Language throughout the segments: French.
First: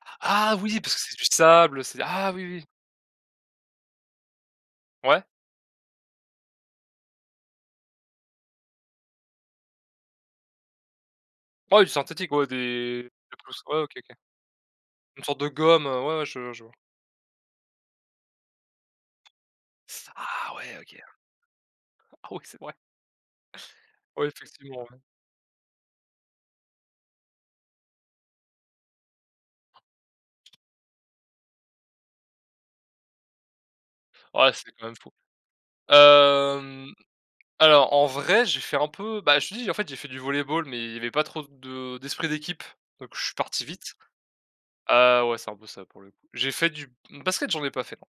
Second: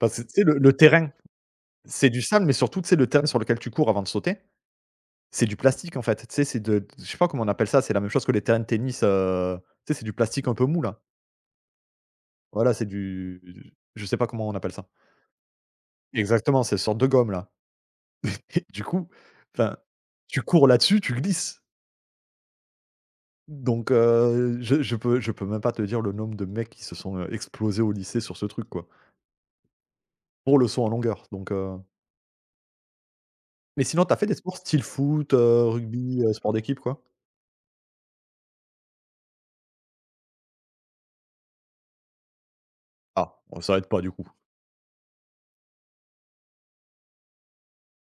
Parce que tu sais Ah le, le oui. Parce que terrain. c'est du sable, c'est. C'est du Ah! Oui, sable, mais oui. surtout, tu sais, le terrain sur lequel tu cours avant de sauter. Ouais. C'est du plastique, en fait. Tu sais, c'est de d je sais pas comment on appelle ça. C'est la même chose que les terrains de tennis, heu, tu sais, c'est du plastique un peu mou, là. Ouais, du synthétique. Ouais, Voilà, c'est des du, quelque chose, du ouais. OK, je OK. sais pas comment on appelle ça. Une sorte de gomme, heu. Ouais, ouais, je je Exactement. vois. C'est une sorte de gomme, là. Et et du coup, enfin, tu Ah, cours ouais, OK. là-dessus, tu glisses Ah ouais, c'est vrai! donc Ouais, heu, effectivement, je je ouais. peux je peux même pas te dire le nombre de mecs qui se sont, heu, explosés au lycée sur ce truc, quoi. Pour le saut en longueur, donc heu Mais sinon, tu as fait des Ouais, sports c'est style quand même fou. foot, heu, rugby, heu, sports d'équipe, Hem, quoi? alors, en vrai, j'ai fait un peu, bah, je te dis, en fait, j'ai fait du volleyball, mais il y avait pas trop de d'esprit d'équipe. Donc je suis Ah! Bon parti ça aide vite. pas, du coup. Heu, ouais, c'est un peu ça le problème. J'ai fait du basket, j'en ai pas fait, non.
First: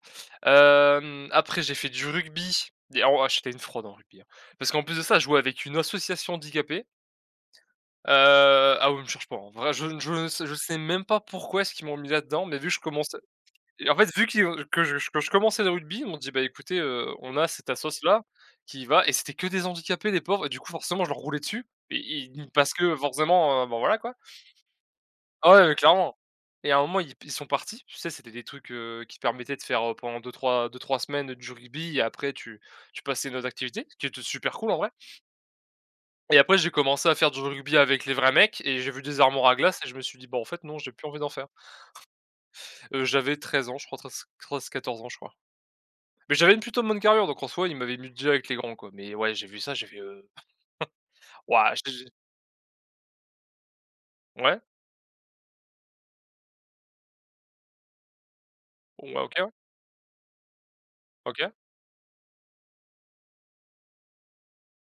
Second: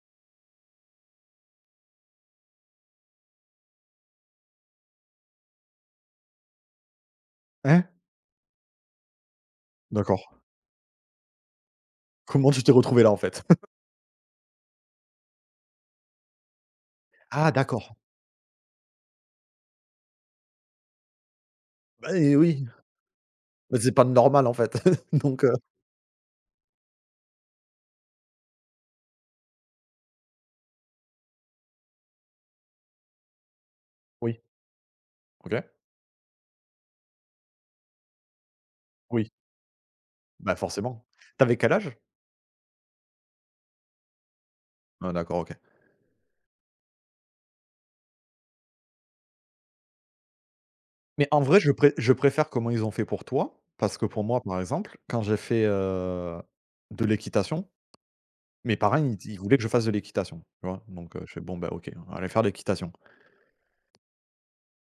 Hem, après, j'ai fait du rugby. Des ah wah! j'étais une fraude en rugby, hein. Parce qu'en plus de ça, je jouais avec une association handicapés. Hein? Heu ah oui, mais cherche pas. En vrai, je ne je ne D'accord. sais je sais même pas pourquoi est-ce qu'ils m'ont mis là-dedans? Comment Mais tu vu t'es que je retrouvé là, en commençais fait? Et en fait, vu qui que je, que je commençais le rugby, il m'ont dit: «Bah, écoutez, heu, on a Ah! cette D'accord. assoce-là, qui va» et c'était que des handicapés, les pauvres, et du coup, forcément, je leur roulais dessus. Bah, I et i oui. parce que, forcément, heu bon, Mais c'est voilà, pas, quoi. normal, en fait. Donc, heu Ah ouais, clairement. Et à un moment, ils pe ils sont partis. Tu sais, c'était des trucs, heu, qui permettaient de faire, pendant 2-3 2-3 semaines, du rugby et après tu tu passais à une autre activité. Ce qui était Oui. super cool, en vrai OK. et après, j'ai commencé à faire du rugby avec les vrais mecs. Et j'ai vu des Oui. armoires à glace et je me suis dit: «Bon, en Bah, fait non! J'ai forcément. plus envie d'en Tu faire». avais quel âge? Heu, j'avais 13 ans je crois, trei treize 14 ans, Ah je crois. d'accord, OK. Mais j'avais une plutôt bonne carrure, donc, en soi, ils m'avaient mis direct avec les grands, quoi. Mais ouais, j'ai vu ça, j'ai fait, heu Mais en vrai, je wah, j'étais pré je je préfère comment ils ont fait, pour toi. Parce que pour moi, Ouais. par exemple, quand j'ai fait, heu, de l'équitation mes parents, ils me Ouais, di ils OK. voulaient que je fasse de l'équitation, tu vois. Donc heu, je fais: OK. «Bon, ben OK. On va aller faire l'équitation».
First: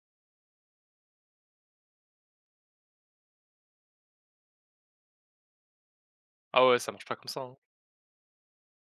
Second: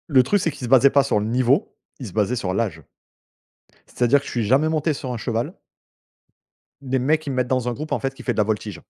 Le truc, c'est qu'ils se basaient pas sur le niveau, ils se basaient sur l'âge. C'est-à-dire que je suis jamais monté sur un cheval. Ah ouais. Ça Les marche pas mecs, comme ils me ça, mettent hein. dans un groupe, en fait, qui fait de la voltige.